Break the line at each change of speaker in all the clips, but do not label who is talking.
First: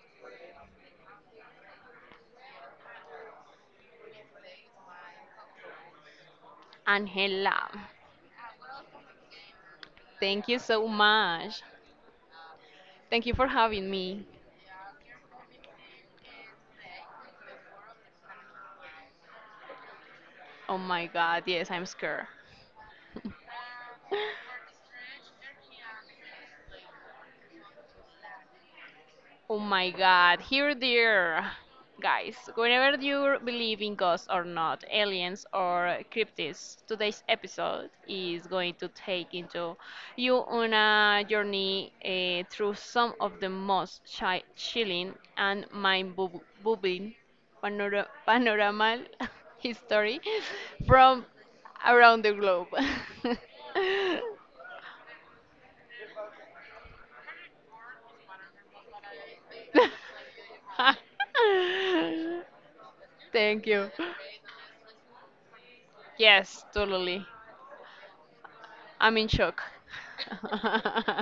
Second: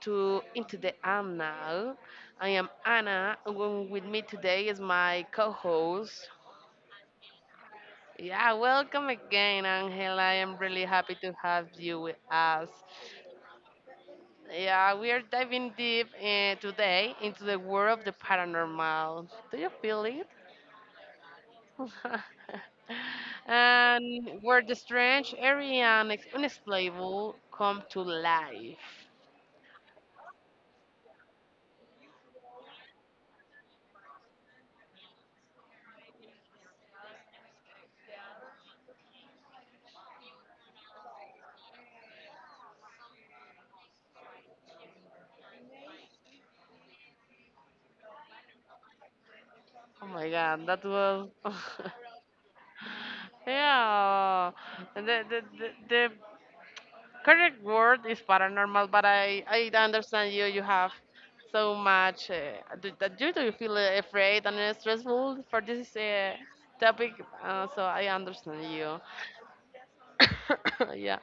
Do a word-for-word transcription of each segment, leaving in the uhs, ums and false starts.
to Into the Am Now. I am Anna, and w- with me today is my co-host.
Angela,
Yeah, welcome again, Angela. I
thank
am
you
really
so
happy to
much.
have you with us.
Thank you for having me.
Yeah, we are diving deep uh, today into the world of the paranormal. Do you feel it?
Oh my god, yes, I'm scared.
and where the strange, airy, and ex- unexplainable come to life.
Oh my god, here there. Guys, whenever you believe in ghosts or not, aliens or cryptids, today's episode is going to take into you on a journey eh, through some of the most chi- chilling and mind-boggling panora- panorama
Oh
history
my god, that
from
was.
around the globe.
Yeah, the, the, the, the correct word is paranormal, but I, I understand you. You have so much. Uh, do, that you do
Thank
feel
you.
uh, afraid and uh, stressful for this uh,
Yes,
topic,
totally.
uh, so I understand you.
I'm in shock.
yeah.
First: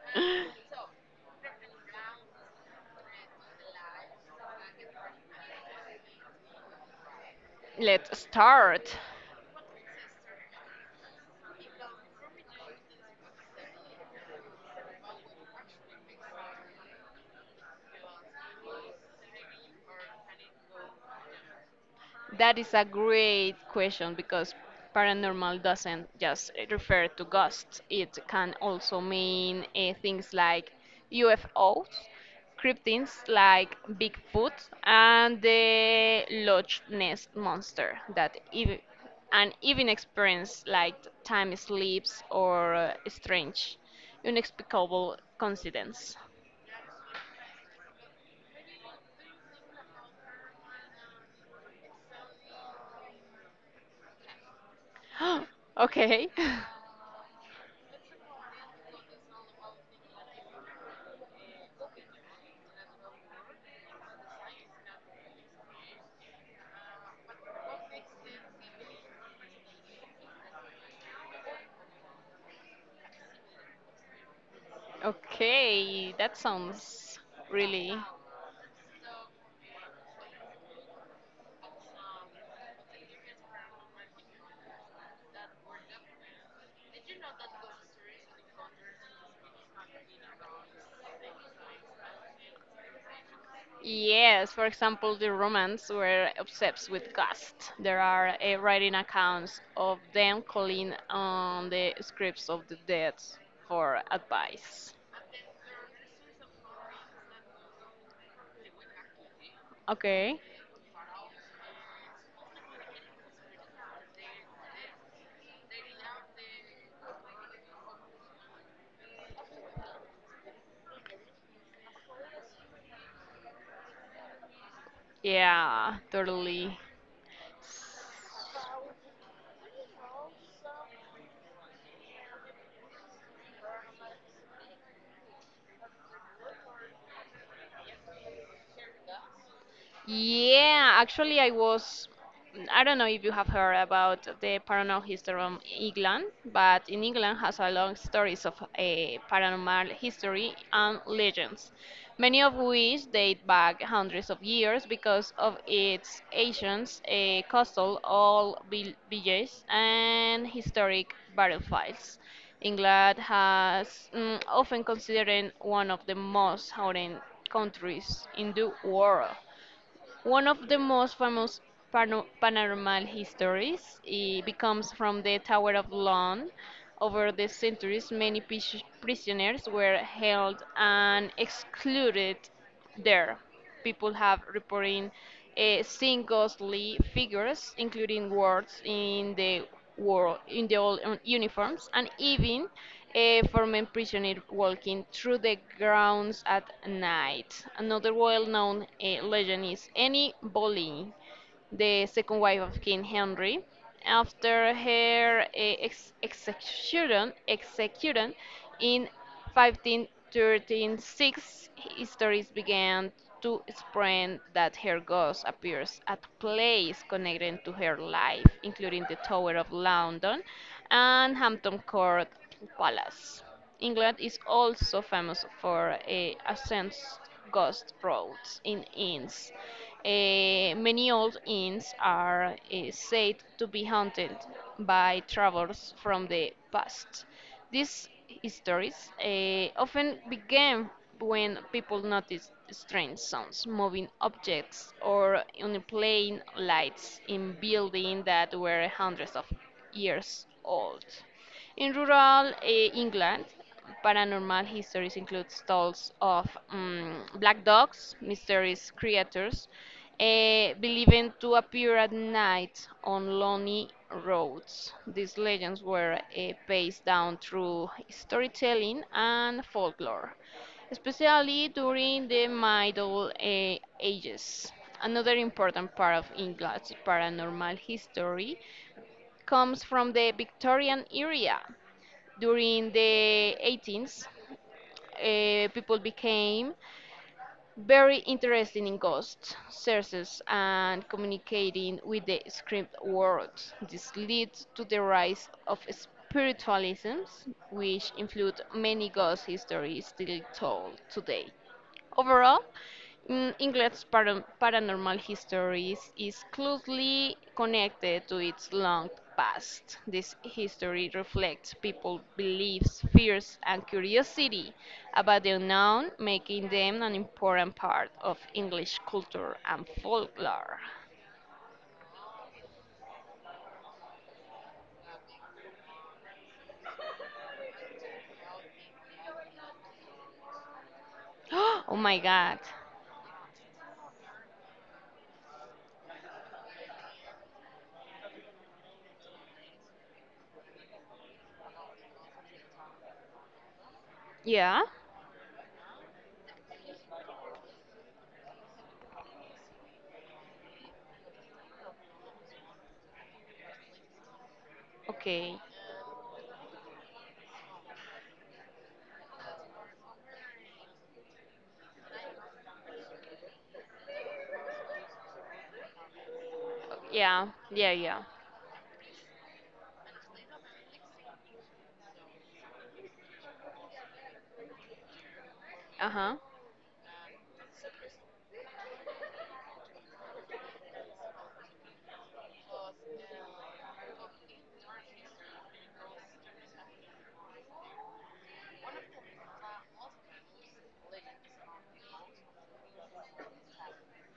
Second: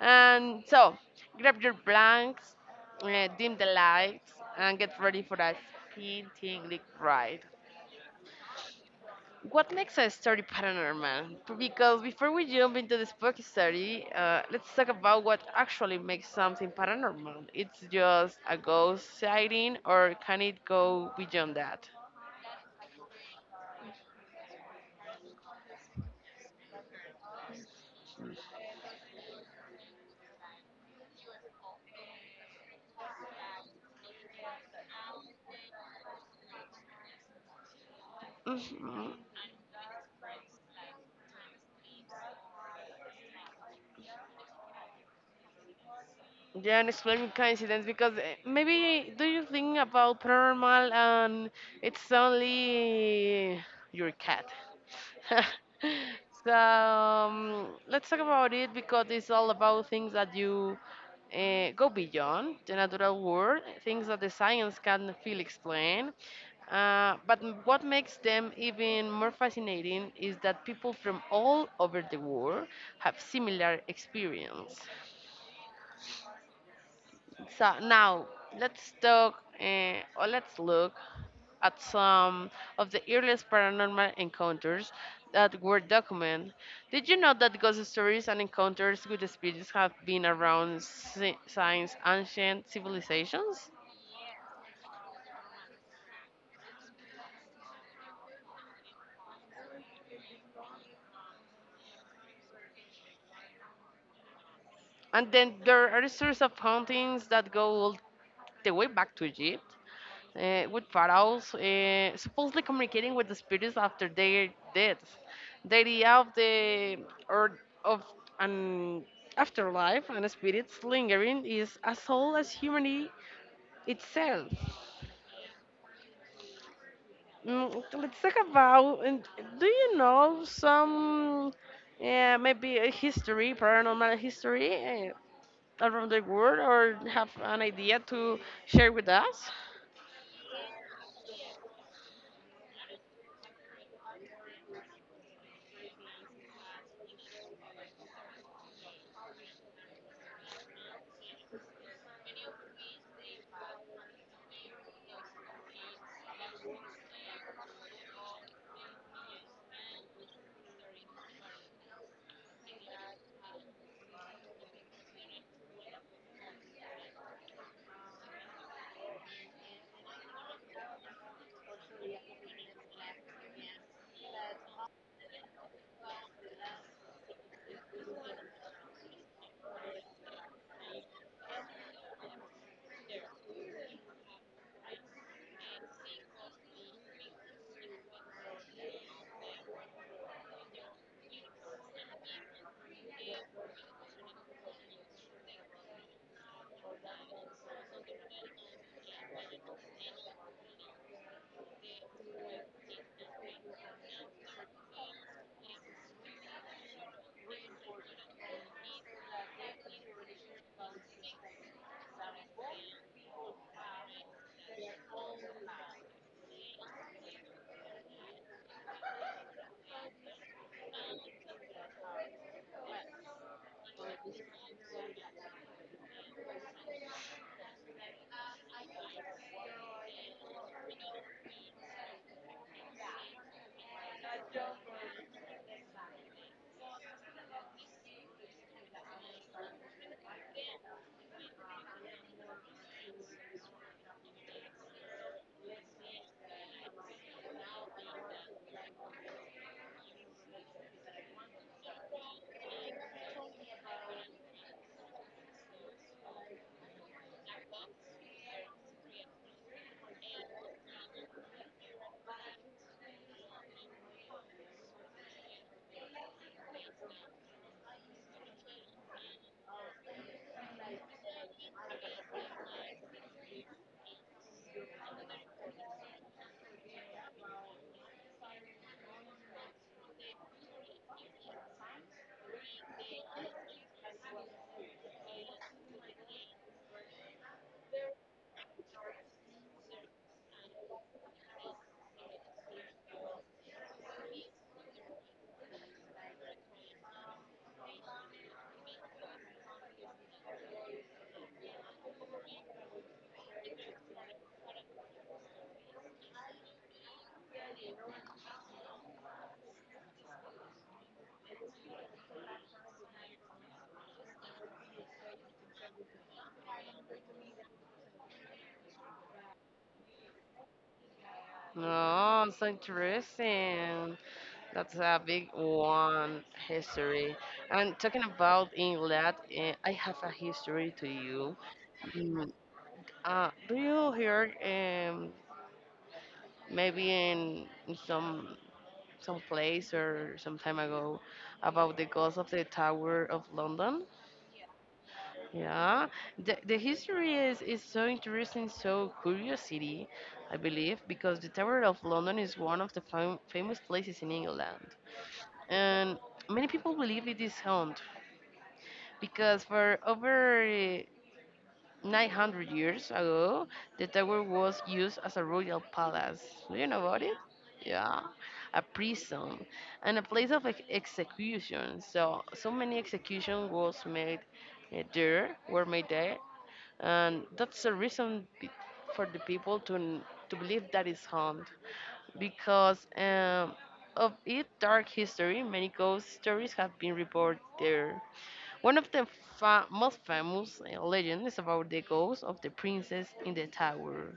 And so, grab your blanks, uh, dim the lights, and get ready for that skin tingling ride.
Let's start.
what makes a story paranormal? Because before we jump into this book study, uh, let's talk about what actually makes something paranormal. It's just a ghost sighting, or can it go beyond that?
That is a great question because paranormal doesn't just refer to ghosts. It can also mean uh, things like U F Os, cryptids like Bigfoot, and the Loch Ness monster. That even
Mhm.
and even experience like time slips or uh, strange, inexplicable coincidence.
Yeah, an explain coincidence because eh, maybe do you think about paranormal and it's only your cat?
Okay.
so um, let's talk about it because it's all about things that you uh, go beyond the natural world, things that the science can feel explain. Uh, but m- what makes them even more fascinating is that people from all over the world have similar experience.
Okay, that sounds
So
really.
now let's talk uh, or let's look at some of the earliest paranormal encounters that were documented. Did you know that ghost stories and encounters with spirits have been around si- since ancient civilizations?
Yes, for example, the Romans were obsessed with ghosts. There are uh, writing accounts of them calling on the scripts of the dead for advice.
And then there are stories of hauntings that go all the way back to Egypt.
Okay.
uh, with pharaohs uh, supposedly communicating with the spirits after their deaths. The idea of the or of an afterlife and spirits lingering is as old as humanity itself.
Yeah, totally.
Mm, let's talk about. And Do you know some? Yeah, maybe a history, paranormal history uh, around the world, or have an idea to share with us.
Yeah, actually, I was. I don't know if you have heard about the paranormal history of England, but in England has a long stories of a paranormal history and legends, many of which date back hundreds of years because of its ancient uh, coastal all vill- villages and historic battlefields. England has mm, often considered one of the most haunted countries in the world. One of the most famous pano- paranormal histories eh, becomes from the Tower of London. Over the centuries, many pis- prisoners were held and excluded there. People have reported uh, seeing ghostly figures, including wards in the world in the old un- uniforms, and even eh, for men prisoner walking through the grounds at night. Another well-known eh, legend is Annie Boleyn, the second wife of King Henry. After her uh, ex- execution, execution in fifteen thirty-six, histories began to spread that her ghost appears at places connected to her life, including the Tower of London and Hampton Court Palace. England is also famous for eh, ancient ghost roads in inns. Eh, many old inns are eh, said to be haunted by travelers from the past. These stories eh, often began when people noticed strange sounds, moving objects, or unexplained lights in buildings that were hundreds of years old. In rural eh, England, paranormal histories include tales of mm, black dogs, mysterious creatures, eh, believed to appear at night on lonely roads. These legends were eh, passed down through storytelling and folklore, especially during the Middle eh, Ages. Another important part of England's paranormal history comes from the Victorian era during the eighteenth, uh, people became very interested in ghosts, sources, and communicating with the script world. This led to the rise of spiritualisms, which include many ghost stories still told today. Overall, mm, England's para- paranormal history is, is closely connected to its long past. This history reflects people's beliefs, fears, and curiosity about the unknown, making them an important part of English culture and folklore.
No, so interesting. That's a big one history. And talking about England, uh, I have a history to you.
Oh my
Mm,
god.
Uh, do you hear um, maybe in in some some place or some time ago about the ghost of the Tower of London?
Yeah?
Yeah, the, the history is, is so interesting, so curiosity, I believe, because the Tower of London is one of the fam- famous places in England.
Okay.
And many people believe it is haunted because for over eh, nine hundred years ago, the tower was used as a royal palace. Do you know about it?
Yeah, yeah, yeah.
Yeah, a prison and a place of ex- execution. So, so many execution was made eh, there, were made
Uh huh.
there, and that's the reason pe- for the people to n- to believe that is haunted because um, of its dark history. Many ghost stories have been reported there. One of the fa- most famous uh, legends is about the ghost of the princess in the tower.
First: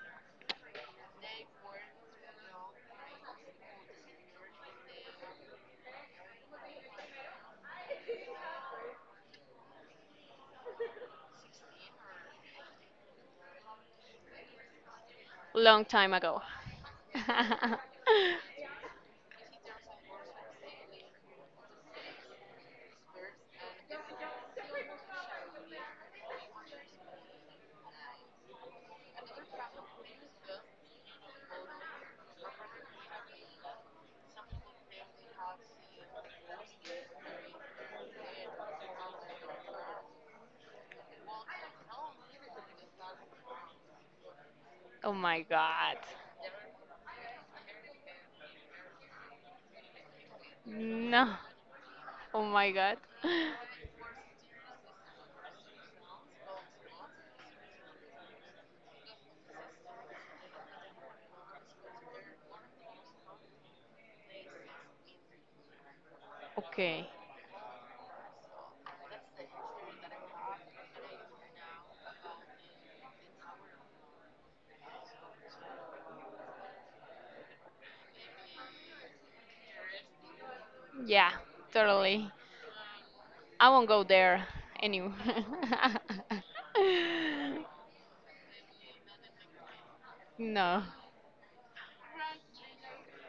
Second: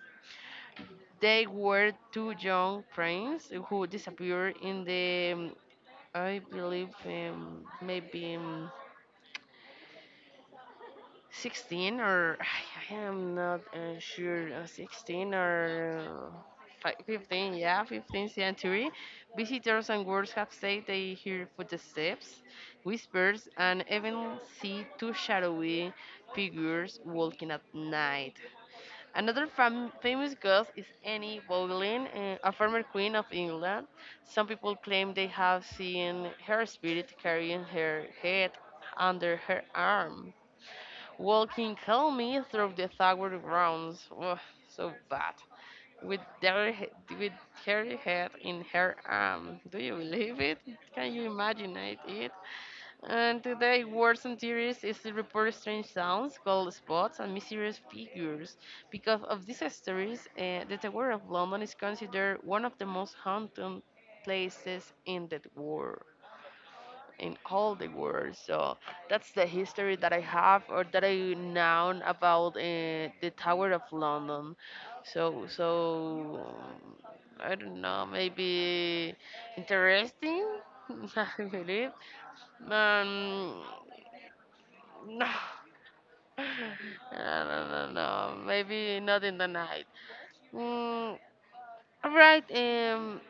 They were two young princes who disappeared in the, um, I believe, um, maybe. Um, sixteen or I am not uh, sure uh, sixteen or
Long time
uh,
ago.
fi- fifteen, yeah, fifteenth century. Visitors and guards have said they hear footsteps, whispers, and even see two shadowy figures walking at night. Another fam- famous ghost is Annie Boleyn, uh, a former queen of England. Some people claim they have seen her spirit carrying her head under her arm. Walking calmly through the Tower grounds. Ugh, so
Oh
bad.
my god.
With their he- with her head in her arm. Do you believe it? Can you
No.
imagine it? it?
Oh my god.
And today, words and theories is to report strange sounds, cold spots, and mysterious figures. Because of these stories, uh, the Tower of London is considered one of the most haunted places in the world,
Okay.
in all the world. So that's the history that I have or that I know about uh, the Tower of London. So so um, I don't know, maybe interesting. I
Yeah,
believe.
totally.
Um,
I won't go there anyway.
no, I don't know. No, maybe not in the night.
No.
Mm, all right. Um,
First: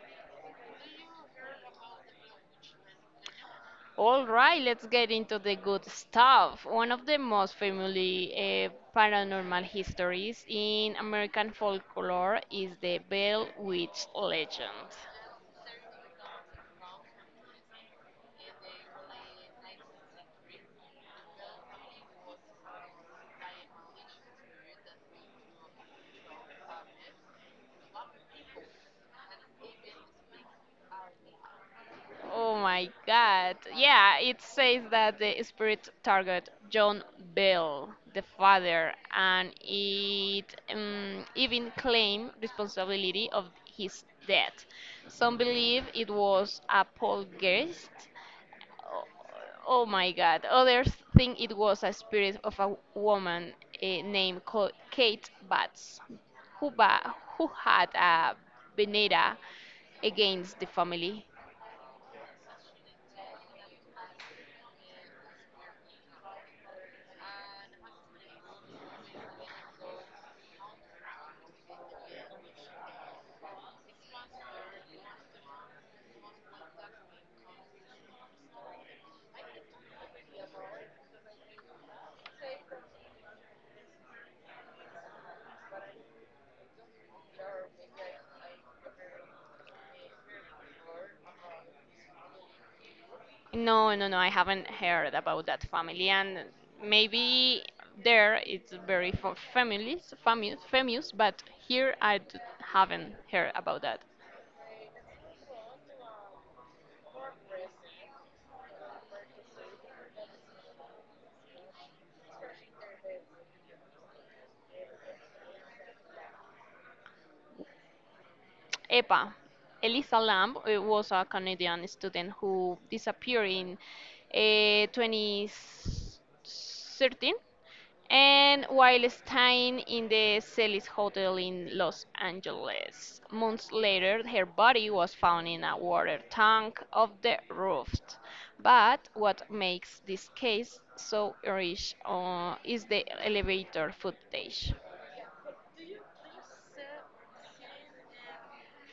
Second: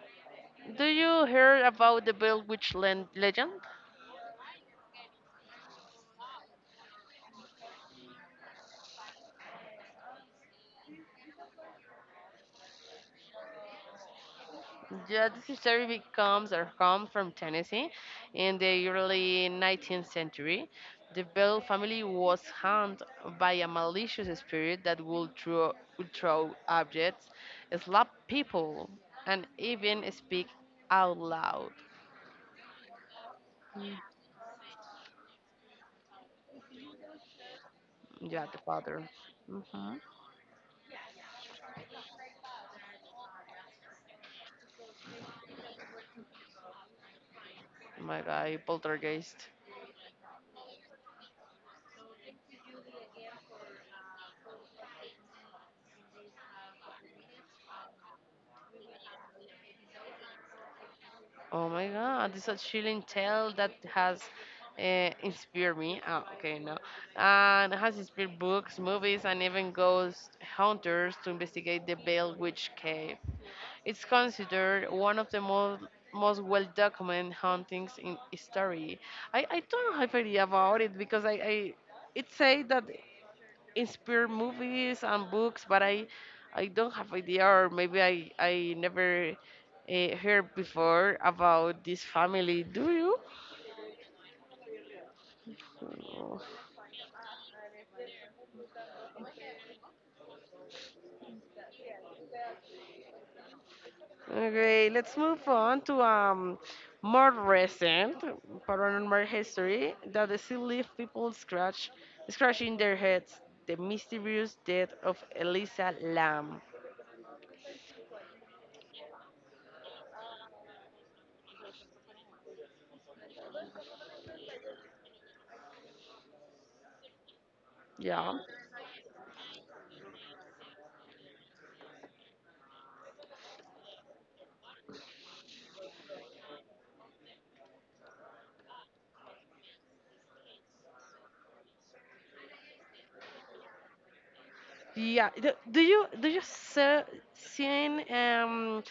do you hear about the Bell Witch len- legend?
All right, let's get into the good stuff. One of the most famous uh, paranormal histories in American folklore is the Bell Witch legend.
Yeah, this story becomes or come from Tennessee in the early nineteenth century. The Bell family was harmed by a malicious spirit that would throw, would throw objects, slap people, and even speak out loud.
Oh my God.
Yeah.
Yeah, it says that the spirit target John Bell, the
Yeah, the
father,
father.
and
hmm Oh,
it um, even claimed responsibility of his death. Some believe it was a poltergeist.
my guy,
Oh
poltergeist.
oh my God. Others think it was a spirit of a woman eh, named Co- Kate Batts, who, ba- who had a vendetta against the family.
Oh my God, this is a chilling tale that has uh, inspired me. Oh, okay, no. And has inspired books, movies, and even ghost hunters to investigate the Bell Witch Cave. It's considered one of the most most well documented hauntings in history. I, I don't have idea about it because I, I it say that inspired movies and books, but I I don't have idea or maybe I I never uh, heard before about this family. Do you?
No, no, no, I haven't heard about that family, and maybe there it's very fa- famous, famous, famous, but here I d- haven't heard about that.
Okay, let's move on to um more recent paranormal history that they still leave people scratch scratching their heads. The mysterious death of Elisa Lam.
E P A. Elisa Lamb uh, was a Canadian student who disappeared in uh, twenty thirteen
Yeah.
and while staying in the Celis Hotel in Los Angeles. Months later, her body was found in a water tank of the roof. But what makes this case so rich uh, is the elevator footage.
Yeah. Do, do you do you se- seen um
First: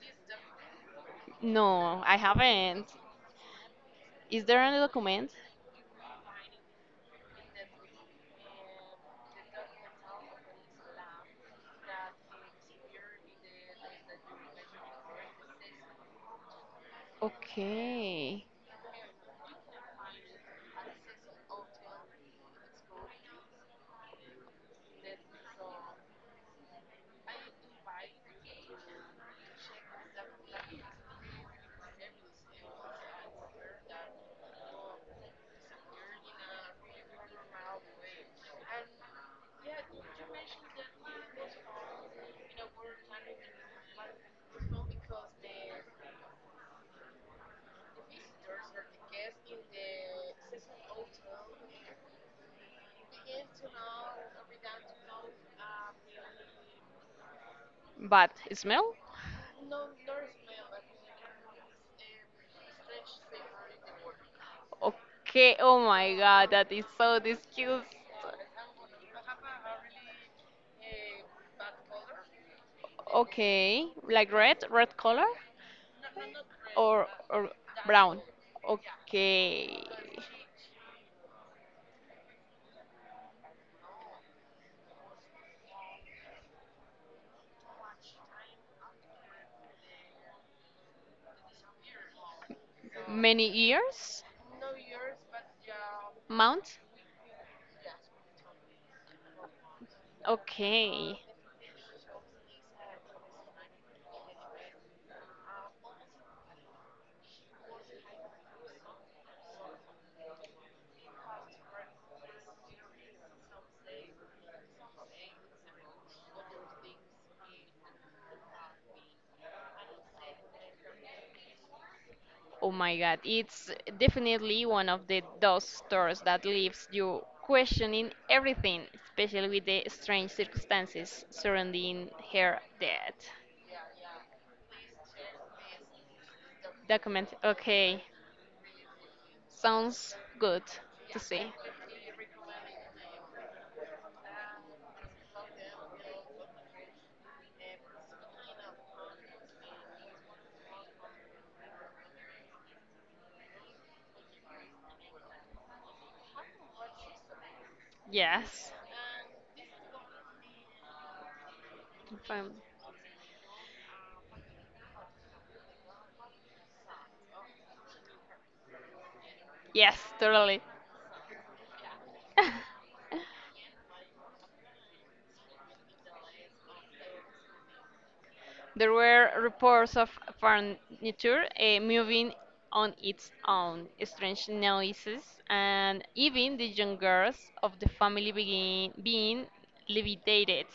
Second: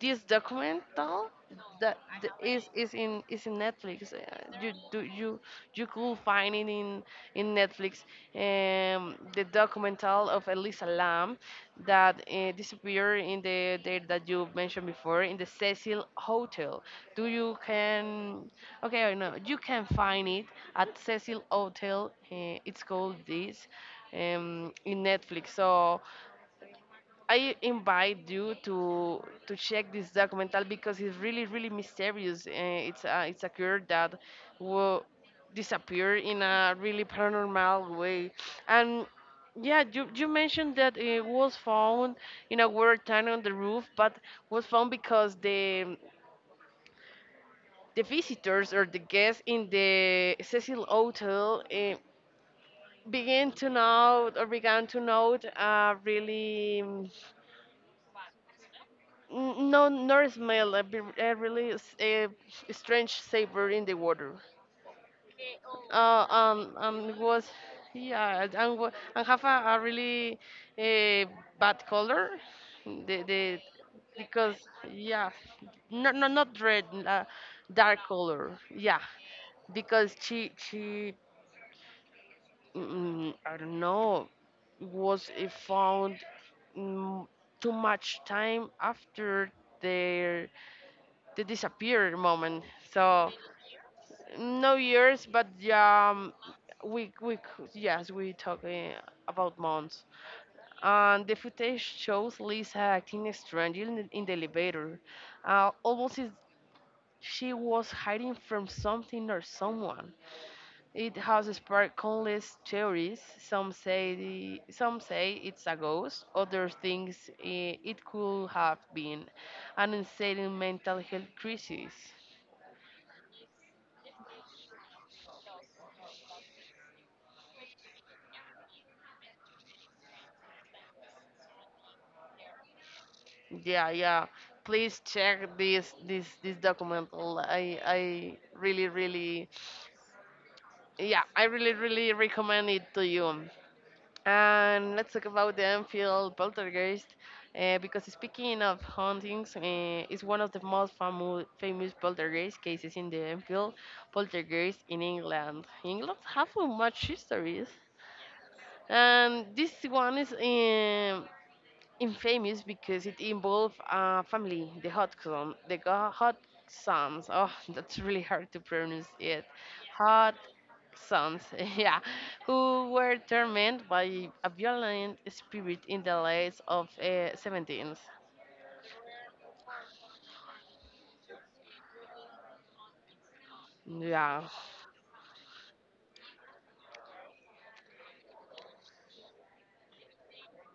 this documental that
No, I
th- is
haven't.
is in is in Netflix? Uh,
Is there
you
any
do
document?
you you could find it in in Netflix. Um, the documental of Elisa Lam that uh, disappeared in the there that you mentioned before in the Cecil Hotel. Do you
Okay.
can, okay, no, you can find it at Cecil Hotel. Uh, it's called this, um, in Netflix. So I invite you to to check this documental because it's really really mysterious. Uh, it's a it's a girl that will disappear in a really paranormal way, and yeah, you you mentioned that it was found in a weird time on the roof, but was found because the the visitors or the guests in the Cecil Hotel. Uh, began to note or began to note a really
But smell?
N- No, nor smell a, b- a really s- a strange savor in the water.
Okay. Oh my
Uh,
God, that
um,
is
um, it
so
was,
disgusting.
yeah, and, wa- and have a, a really uh, bad color. The the
Okay. Like
because,
red, red color,
yeah, no no not red,
or
uh,
or
dark
brown?
color. Yeah,
Okay.
because she she mm, I don't know, was uh, found, mm, too much time after their the disappear moment. So
Many ears?
no years, but yeah, um,
Mount?
we we c- yes, we talk uh, about months.
Okay.
And the footage shows Lisa acting strangely in the, in the elevator, uh, almost as she was hiding from something or someone. It has sparked countless theories. Some say the, some say it's a ghost. Others think eh, it could have been an insane mental health crisis.
Oh my God, it's definitely one of the those stores that leaves you questioning everything, especially with the strange circumstances surrounding her death.
Yeah, yeah. Please check this this this document.
Document,
L- I I
okay,
really really
sounds good to
yeah, I
see.
really really recommend it to you. And let's talk about the Enfield Poltergeist, uh, because speaking of hauntings, uh, it's one of the most famu- famous poltergeist cases in the Enfield Poltergeist in England. England have so much histories,
Yes,
and this one is um
fine.
infamous because it involved a family, the Hodgson, the Go- Hodgsons. Oh, that's really hard to pronounce it.
Yes, totally.
Hodgsons, yeah, who were tormented by a violent spirit in the late of uh, seventeenth.
There were reports of furniture uh, moving on its own,
Yeah.
strange noises, and even the young girls of the family begin, being levitated.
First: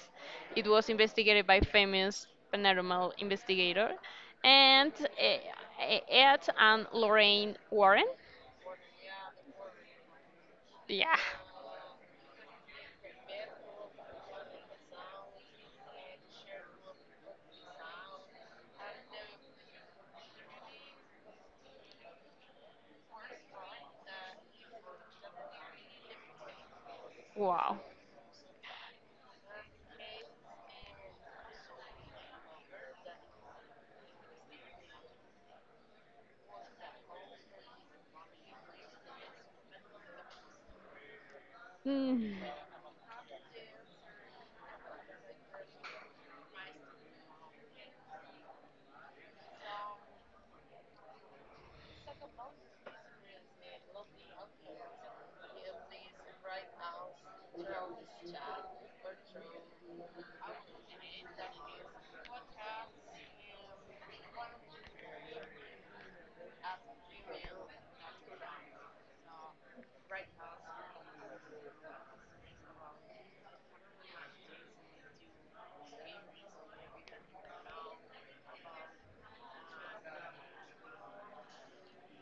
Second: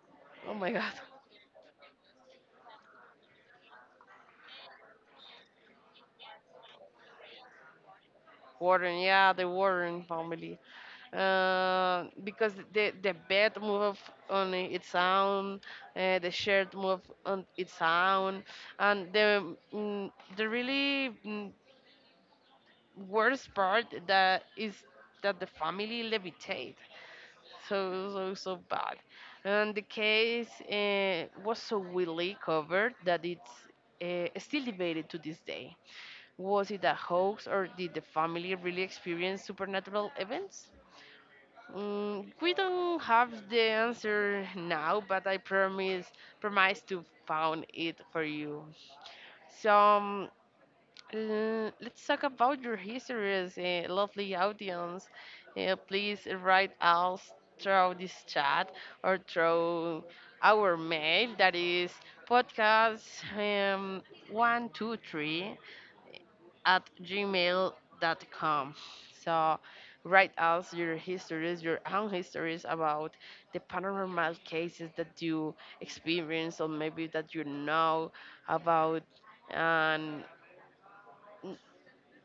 Oh
It
my
was
God.
investigated by famous paranormal investigator and uh, Ed and Lorraine Warren.
Warren, yeah, the Warren family.
Yeah,
uh, because the the bed move on its own, uh, the shirt move on its own, and the mm, the really mm, worst part that is that the family levitate. So
wow.
so so bad, and the case uh, was so widely covered that it's. Uh, still debated to this day. Was it a hoax or did the family really experience supernatural events? Mm,
Hmm.
we don't have the answer now, but I promise promise to find it for you. So um, l- let's talk about your histories, uh, lovely audience. Uh, please write us through this chat or through our mail that is podcast um, one two three at gmail dot com. So write us your histories, your own histories about the paranormal cases that you experience or maybe that you know about, and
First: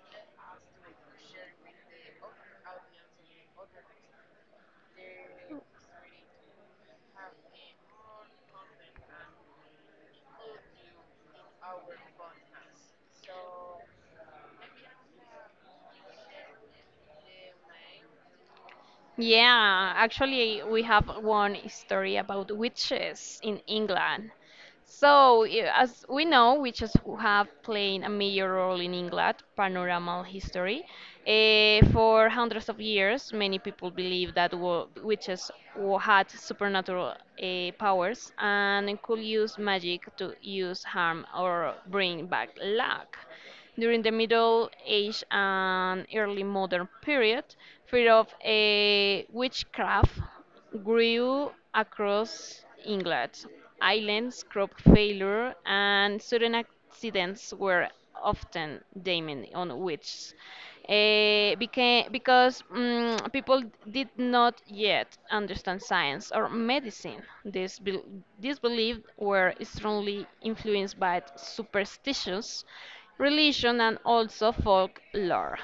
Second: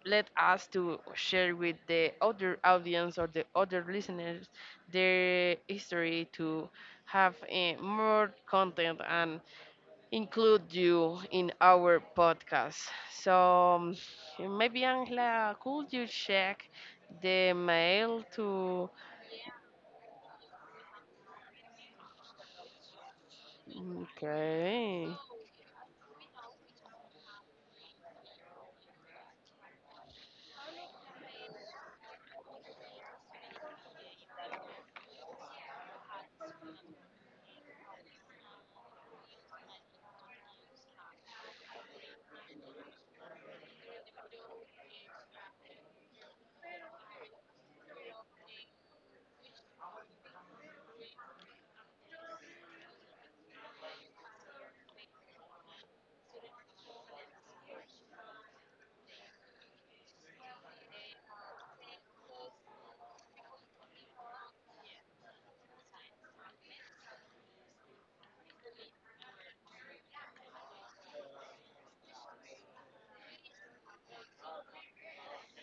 let us to share with the other audience or the other listeners their history to have eh, more content and include you in our podcast. So um, maybe Angela, could you check the mail to?
Yeah, actually, we have one story about witches in England.
Okay,
So, yeah, as we know, witches who have played a major role in England paranormal history. Eh, for hundreds of years, many people believe that wo- witches wo- had supernatural eh, powers and could use magic to use harm or bring back luck. During the Middle Age and early modern period, fear of eh, witchcraft grew across England. Islands, crop failure, and sudden accidents were often blamed on which eh, became, because mm, people did not yet understand science or medicine. These, bel these beliefs were strongly influenced by superstitions, religion, and also folklore.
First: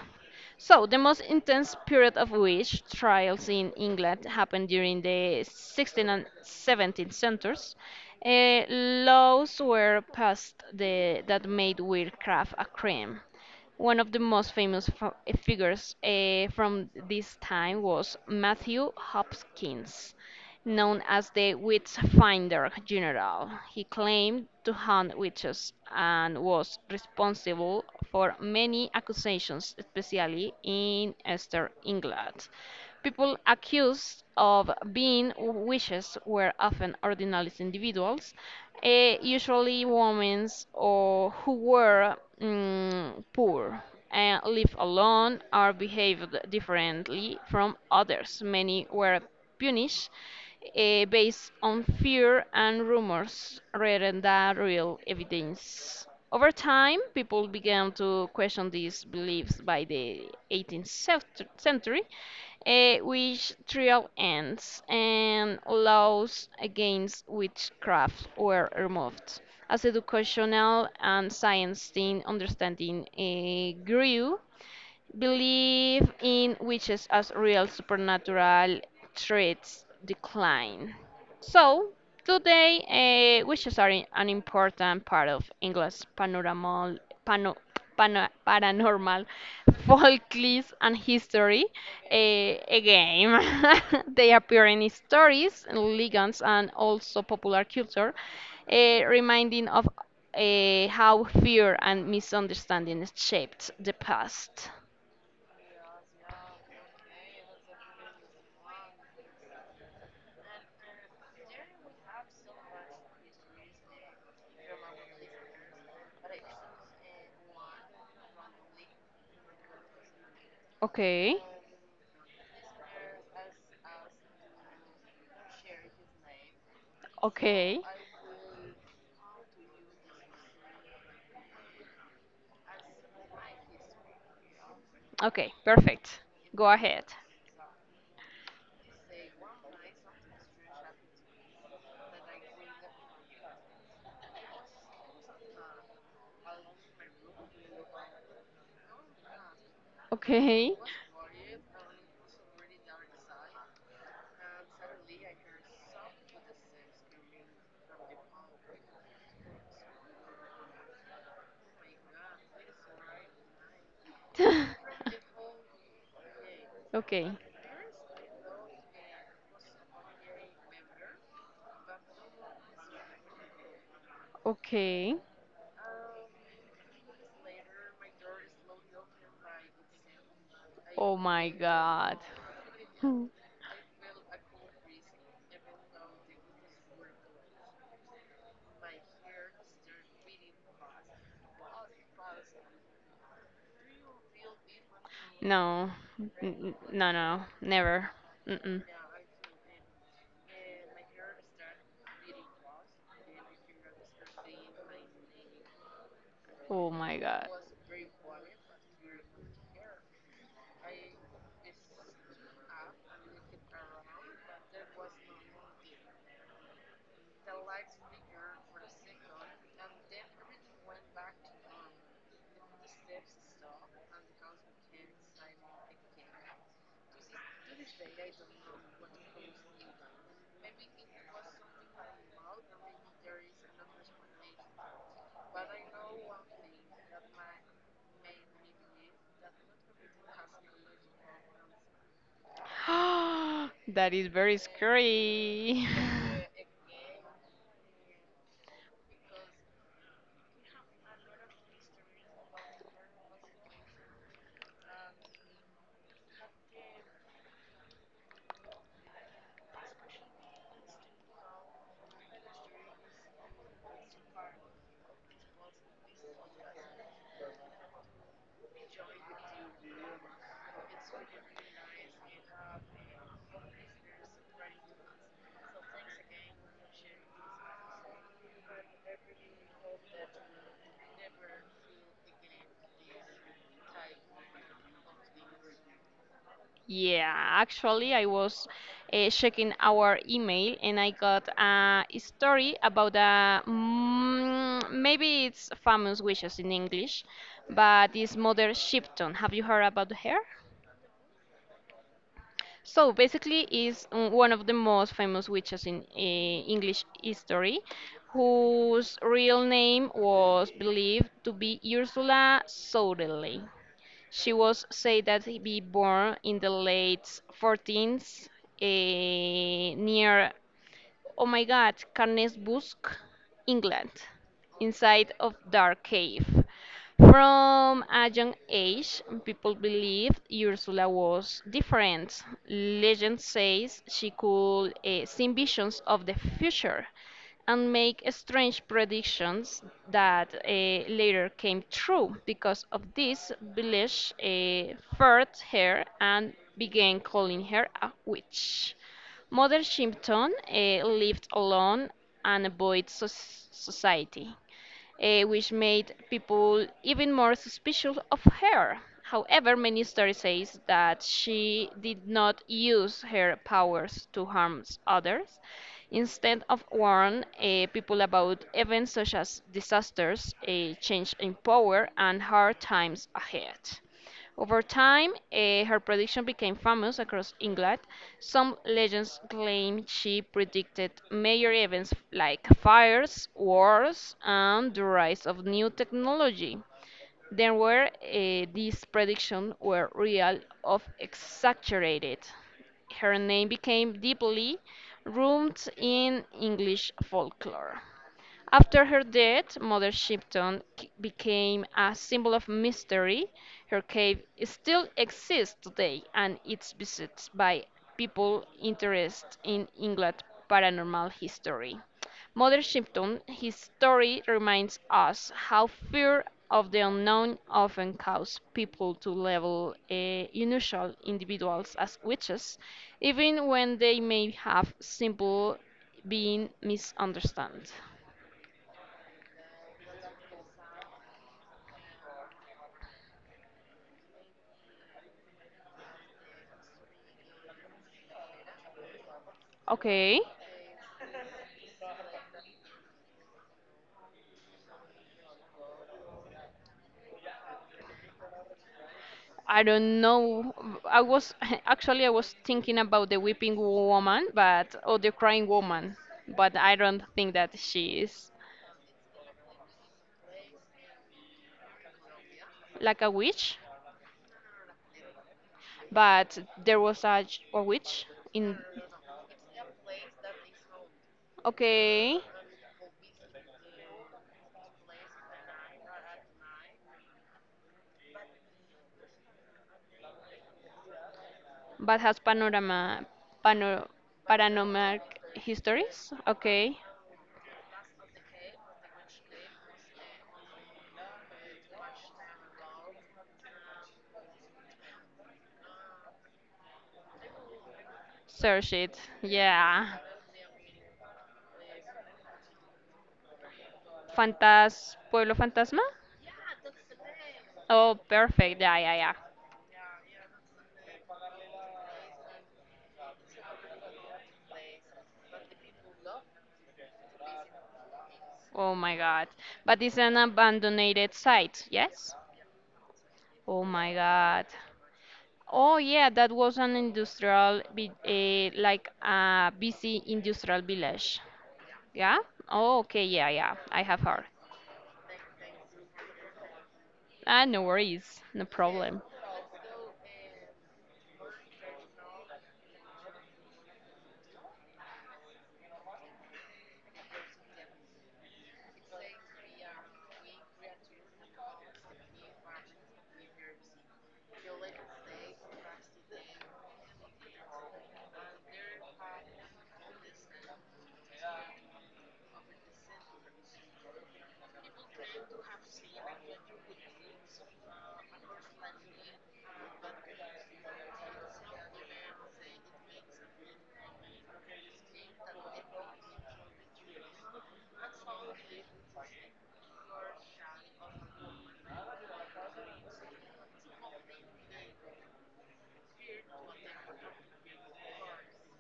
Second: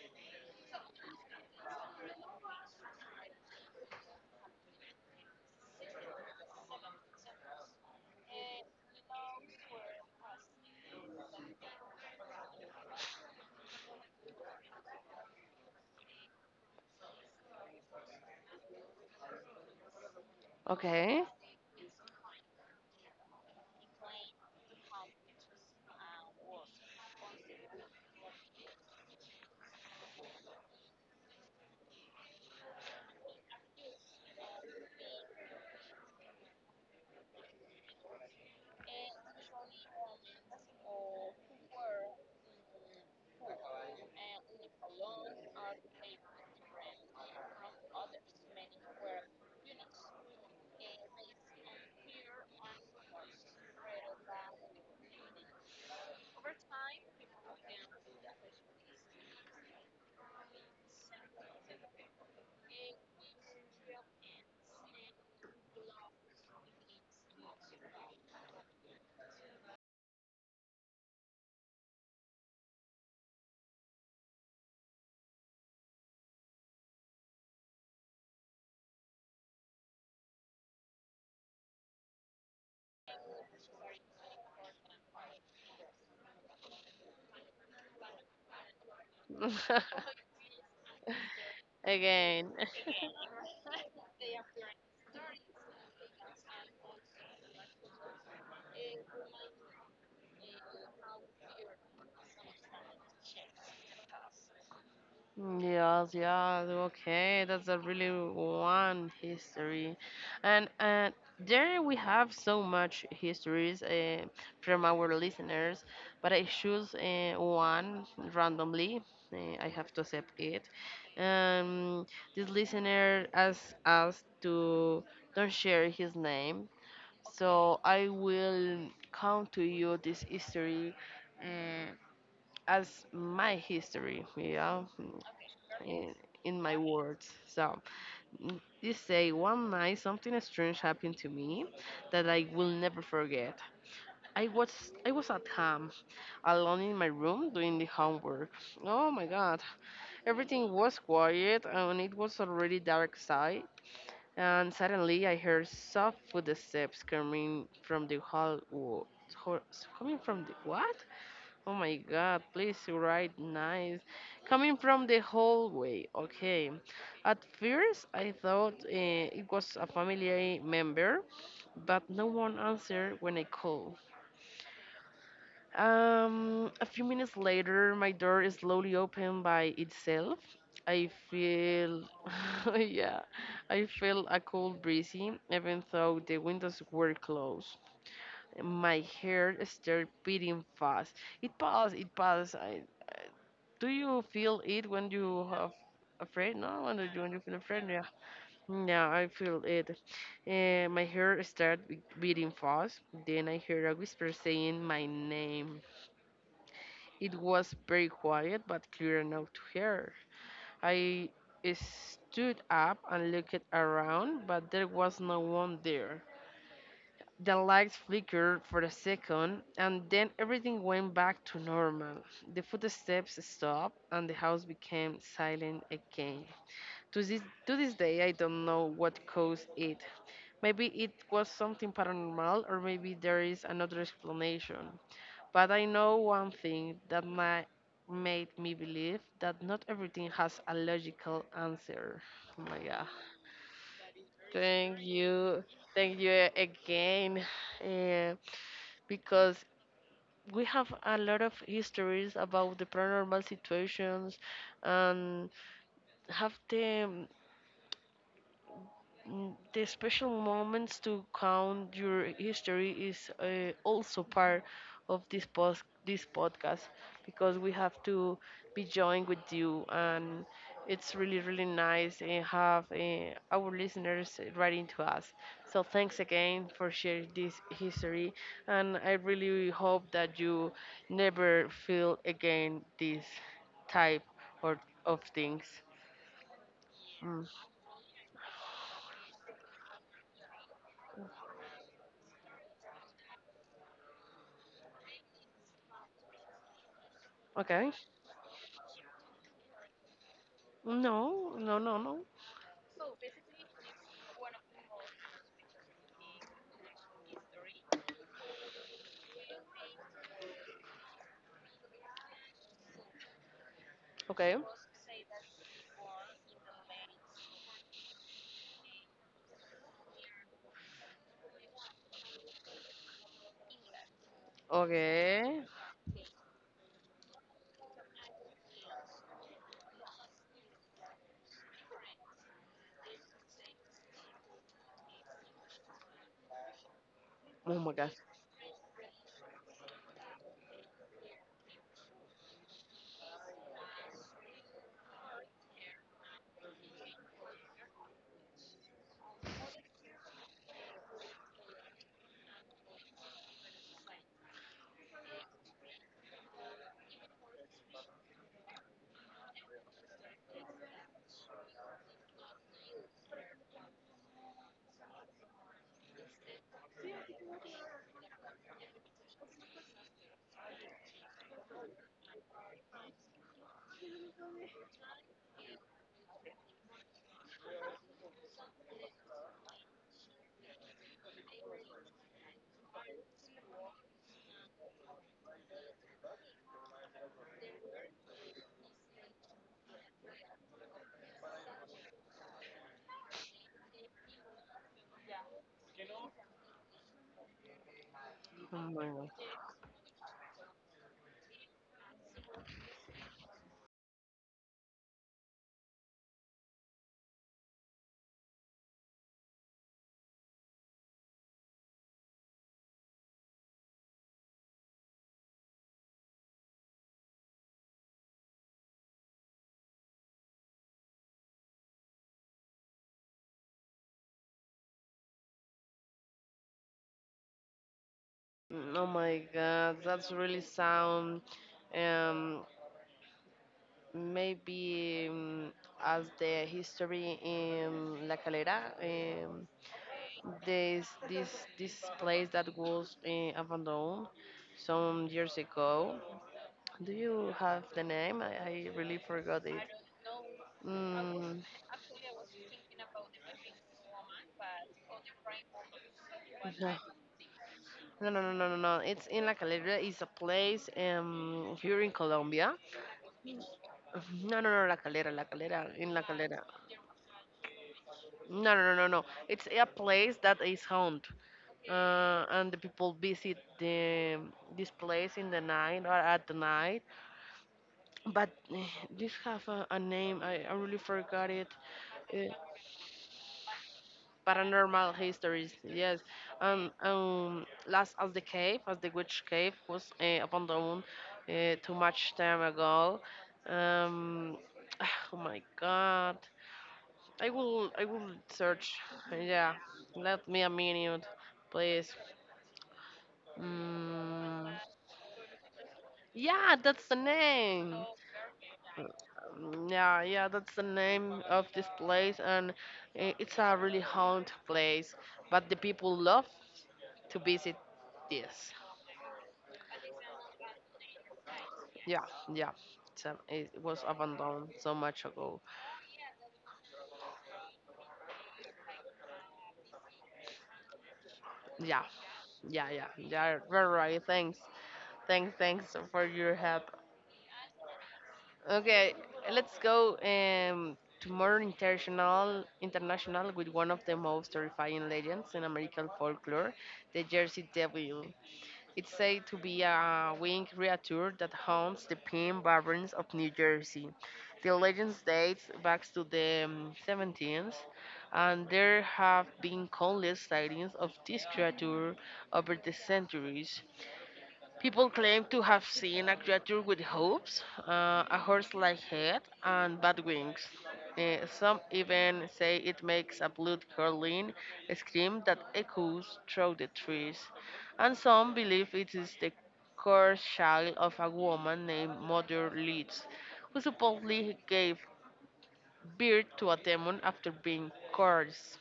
So, the most intense period of witch trials in England happened during the sixteenth and seventeenth centuries. Eh, laws were passed the, that made witchcraft a crime. One of the most famous f- figures eh, from this time was Matthew Hopkins, known
okay.
as the Witch Finder General. He claimed to hunt witches and was responsible for many accusations, especially in Eastern England. People accused of being witches were often ordinary individuals, eh, usually women or who were mm, poor and lived alone or behaved differently from others. Many were punished eh, based on fear and rumors rather than real evidence. Over time, people began to question these beliefs by the eighteenth cent- century, eh, which trial ends and laws against witchcraft were removed. As educational and science in understanding eh, grew, belief in witches as real supernatural threats decline. So, today, uh, witches are i- an important part of English panoramal, pano, pano, paranormal folklore and history.
Again.
Uh, again, they appear in stories, legends, and also popular culture, uh, reminding of uh, how fear and misunderstanding shaped the past.
Yes, yes, yeah, okay, that's a really one history, and and there we have so much histories uh, from our listeners, but I choose uh, one randomly. Uh, I have to accept it.
Okay.
Um, this listener asked us to don't share his name, so
Okay.
I will count to you this history. Uh, as my history, yeah, mm,
Okay.
in,
Perfect.
in
Go
my
ahead.
words. So mm, they say one night something strange happened to me that I will never forget. I was I was at home alone in my room doing the homework. Oh my God! Everything
Okay.
was quiet and it was already dark side. And suddenly I heard soft footsteps coming from the hall. wo- ho- Coming from the what? Oh my God, please write nice. Coming from the hallway, okay.
Okay.
At first, I thought eh, it was a family member, but no one answered when I called.
Okay.
Um, a few minutes later, my door is slowly opened by itself. I
Oh my
feel,
God.
yeah, I feel a cold breezy, even though the windows were closed. My hair started beating fast. It passed, it passed. I, do you feel it when you have
No. N-
afraid? No,
n-
when
no,
you when you
no.
feel afraid, yeah.
Never. Mm-mm.
Yeah, I feel it. Eh, my heart started be- beating fast. Then I heard a whisper saying my name.
Oh my
It
God.
was very quiet but clear enough to hear. I stood up and looked around, but there was no one there. The lights flickered for a second, and then everything went back to normal. The footsteps stopped, and the house became silent again. To this to this day, I don't know what caused it. Maybe it was something paranormal, or maybe there is another explanation. But I know one thing that my, made me believe that not everything has a logical answer. Oh my god!
That is very
Thank you,
scary.
thank you eh, again, Eh, because we have a lot of histories about the paranormal situations and have them. Mm, the special moments to count your history is uh, also part of this post this podcast because we have to be joined with you, and it's really really nice and have uh, our listeners writing to us. So thanks again for sharing this history, and I really hope that you never feel again this type or of things.
Yeah,
Mm.
actually, I was uh, checking our email and I got a story about a mm, maybe it's famous wishes in English,
okay
but it's Mother Shipton. Have you heard about her?
no, no, no, no.
So basically, is mm, one of the most famous witches in uh, English history, whose real name was believed to be Ursula Soderley. She
Okay.
was said that he be born in the late fourteenth eh, near oh my god, Carnesbusk, England, inside of
Okay.
Dark Cave. From a young age, people believed Ursula was different. Legend says she could eh, see visions of the future
Oh my
and
god.
make strange predictions that eh, later came true. Because of this, village eh, feared her and began calling her a witch. Mother Shipton eh, lived alone and avoided soc- society, eh, which made people even more suspicious of her. However, many stories say that she did not use her powers to harm others. Instead of warn eh, people about events such as disasters, eh, change in power, and hard times ahead. Over time, eh, her prediction became famous across England. Some legends claim she predicted major events like fires, wars, and the rise of new technology. There were uh, These predictions were real of exaggerated. Her name became deeply rooted in English folklore.
Oh my
After her
god.
death, Mother Shipton k- became a symbol of mystery. Her cave still exists today and it's visited by people interested in England paranormal history. Mother Shipton, his story reminds us how fear of the unknown often causes people to label eh, unusual individuals as witches, even when they may have simple been misunderstood.
Mm. Oh my god, that's really sound. Um, maybe um, as the history in La Calera, um,
Okay.
there's this this place that was uh, abandoned some years ago. Do you have the name? I, I really forgot it.
I don't know. I was
Mm,
actually I was thinking about the weeping woman, but or the crying woman, but
no.
I don't think that she
No, no,
is
no, no, no, no. It's in La Calera. It's a place um here in Colombia.
like a witch.
No, no, no, La Calera, La Calera, in La
But
Calera.
there was a ch- a witch
No,
in.
no, no, no, no. It's a place that is haunted,
Okay,
uh, and the people visit the this place in the night or at the night. But eh, this have a, a name. I, I really forgot it.
but has
Eh,
panorama, panor,
paranormal
paranormal
histories. Yes,
histories.
um,
Okay,
um, last as the cave, as the witch cave was uh, abandoned uh, too much time ago. Um, oh my God, I will, I will
search
search.
it.
Yeah,
Yeah,
let me a minute, please. Mm,
Fantas Pueblo Fantasma.
yeah, that's the name.
Oh, perfect. Yeah, yeah, yeah.
Um, Yeah, yeah, that's the name of this place, and i- it's a really haunted place. But the people love to visit this.
Oh my God. But it's an abandoned site.
Yeah,
Yes.
yeah. So it
Oh
was
my God.
abandoned so much ago.
Oh yeah, that was an industrial, vi- eh, like a busy industrial village.
Yeah,
Yeah?
yeah,
Oh,
yeah.
okay, yeah,
Yeah,
yeah.
very
I have
right.
heard.
Thanks, thanks, thanks for your help.
Ah, no worries. No
Okay,
problem.
let's go um, to more international, international with one of the most terrifying legends in American folklore, the Jersey Devil. It's said to be a winged creature that haunts the pine barrens of New Jersey. The legend dates back to the um, seventeenth, and there have been countless sightings of this creature over the centuries. People claim to have seen a creature with hooves, uh, a horse-like head, and bat wings. Uh, some even say it makes a blood-curdling scream that echoes through the trees, and some believe it is the cursed child of a woman named Mother Leeds, who supposedly gave birth to a demon after being cursed.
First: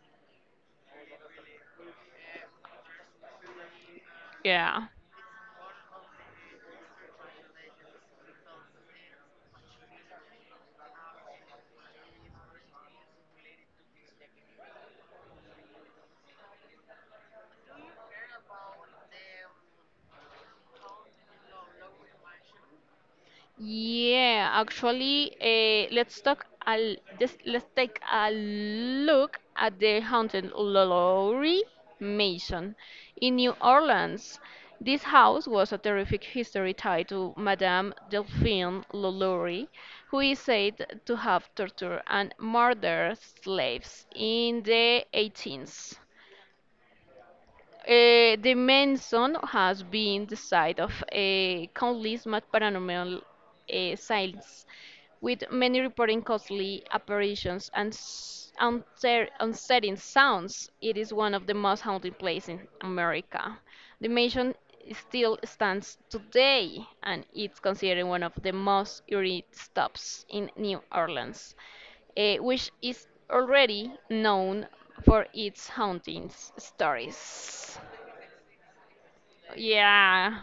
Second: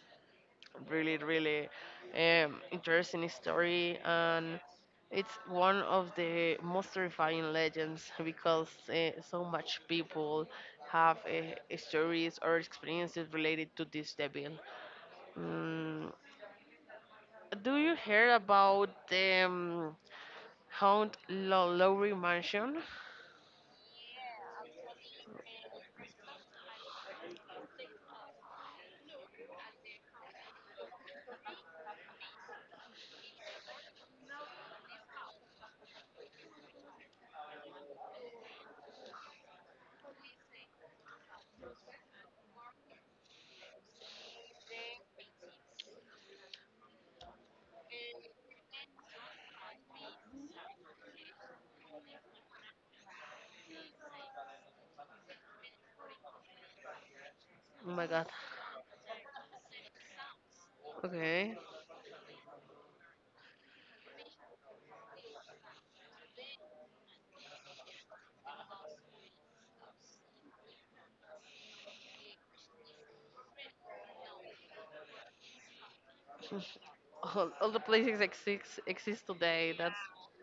Really, really um, interesting story, and
Yeah.
it's one of the most terrifying legends because uh, so much people have uh, stories or experiences related to this devil. Mm, do you hear about the um, Haunt Lo- Lowry Mansion?
Yeah, actually, uh, let's talk a l- just let's take a look at the haunted Lowry Mansion in New Orleans. This house was a terrific history tied to Madame Delphine Lalaurie, who is said to have tortured and murdered slaves in the eighteenth. Uh, the Manson has been the site of a countless ma- paranormal uh, sightings, with many reporting costly apparitions
Oh
and
my God.
s- unter- unsettling sounds. It is one of the
Okay.
most haunted places in America. The mansion still stands today, and it's considered one of the most eerie stops in New Orleans eh, which is already known for its haunting s-
All, all
stories.
the places exist exist today. That's
Yeah,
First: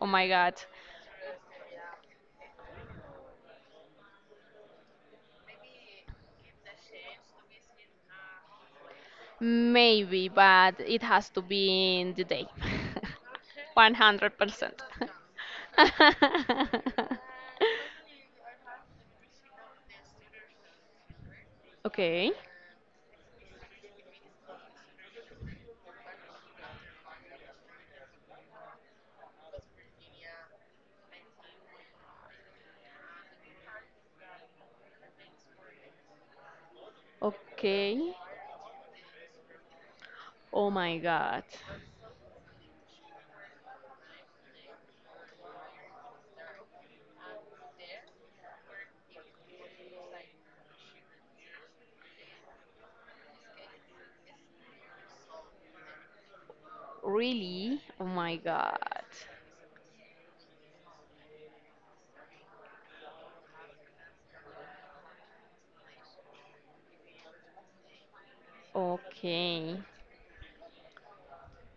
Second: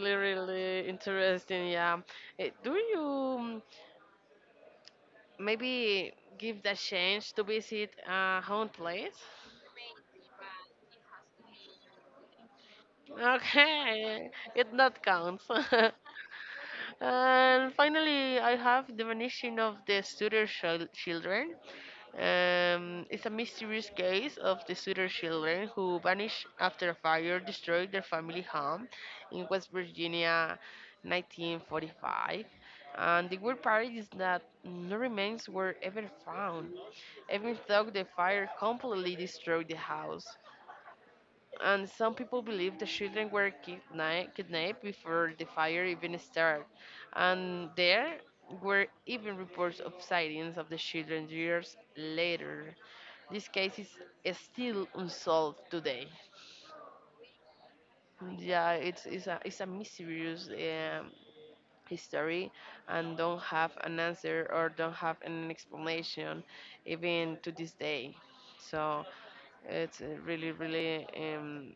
oh my god.
really interesting. Yeah. Eh, do you maybe give the chance to visit a home place.
Maybe, but it has to be in the day.
Okay, it
one hundred percent.
not counts. And finally, I have the vanishing of the Sutter chil- children.
Okay,
Um, it's a mysterious case of the Sutter children who vanished after a fire destroyed their family home in West Virginia, nineteen forty-five. And the weird part is that no remains were ever found, even though the
okay.
fire completely destroyed the house.
Oh my god.
And some people believe the children were kidna- kidnapped before the fire even started. And there were even reports of sightings of the children years later. This case is is still unsolved today.
Really? Oh my
Yeah,
god.
it's, it's, a, it's a mysterious um, history and don't have an answer or don't have an explanation even to this day. So
Okay.
it's uh, really, really um,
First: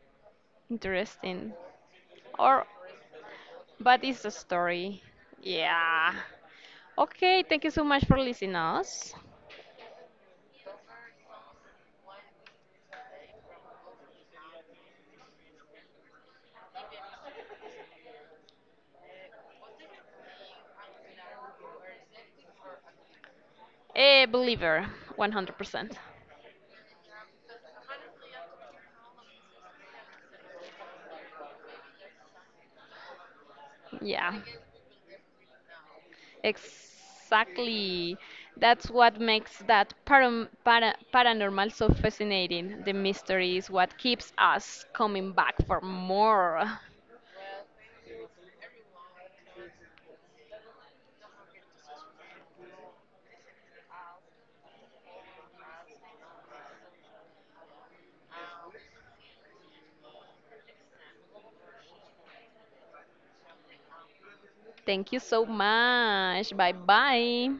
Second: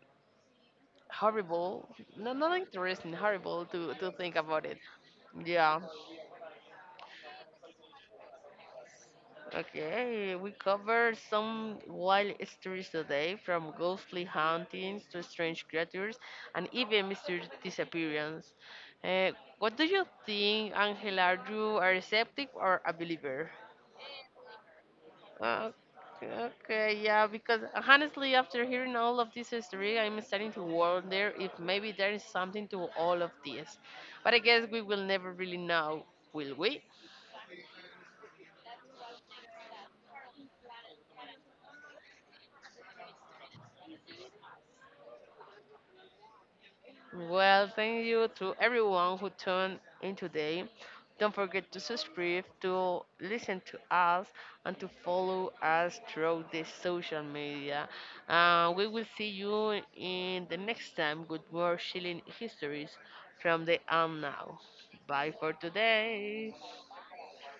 Interesting.
horrible. No, not
Or
interesting. Horrible to
But
to
it's a
think about it.
story.
Yeah.
Yeah. Okay, thank you so much for listening us.
Okay, we covered some wild stories today, from ghostly hauntings to strange creatures, and even mysterious disappearance. Uh, what do you think, Angela? Are you are a skeptic or a believer?
A believer, one hundred percent.
Okay, okay, yeah, because honestly, after hearing all of this history, I'm starting to wonder if maybe there is something to all of this. But
Yeah,
I guess we will never really know, will we?
exactly. That's what makes that param- para- paranormal so fascinating. The mystery is what keeps us coming back for more.
Well, thank you to everyone who tuned in today. Don't forget to subscribe, to listen to us, and to follow us through the social media. Uh, we will see you in the next time with more chilling histories from the um now.
Thank you
Bye
so
for today.
much. Bye bye.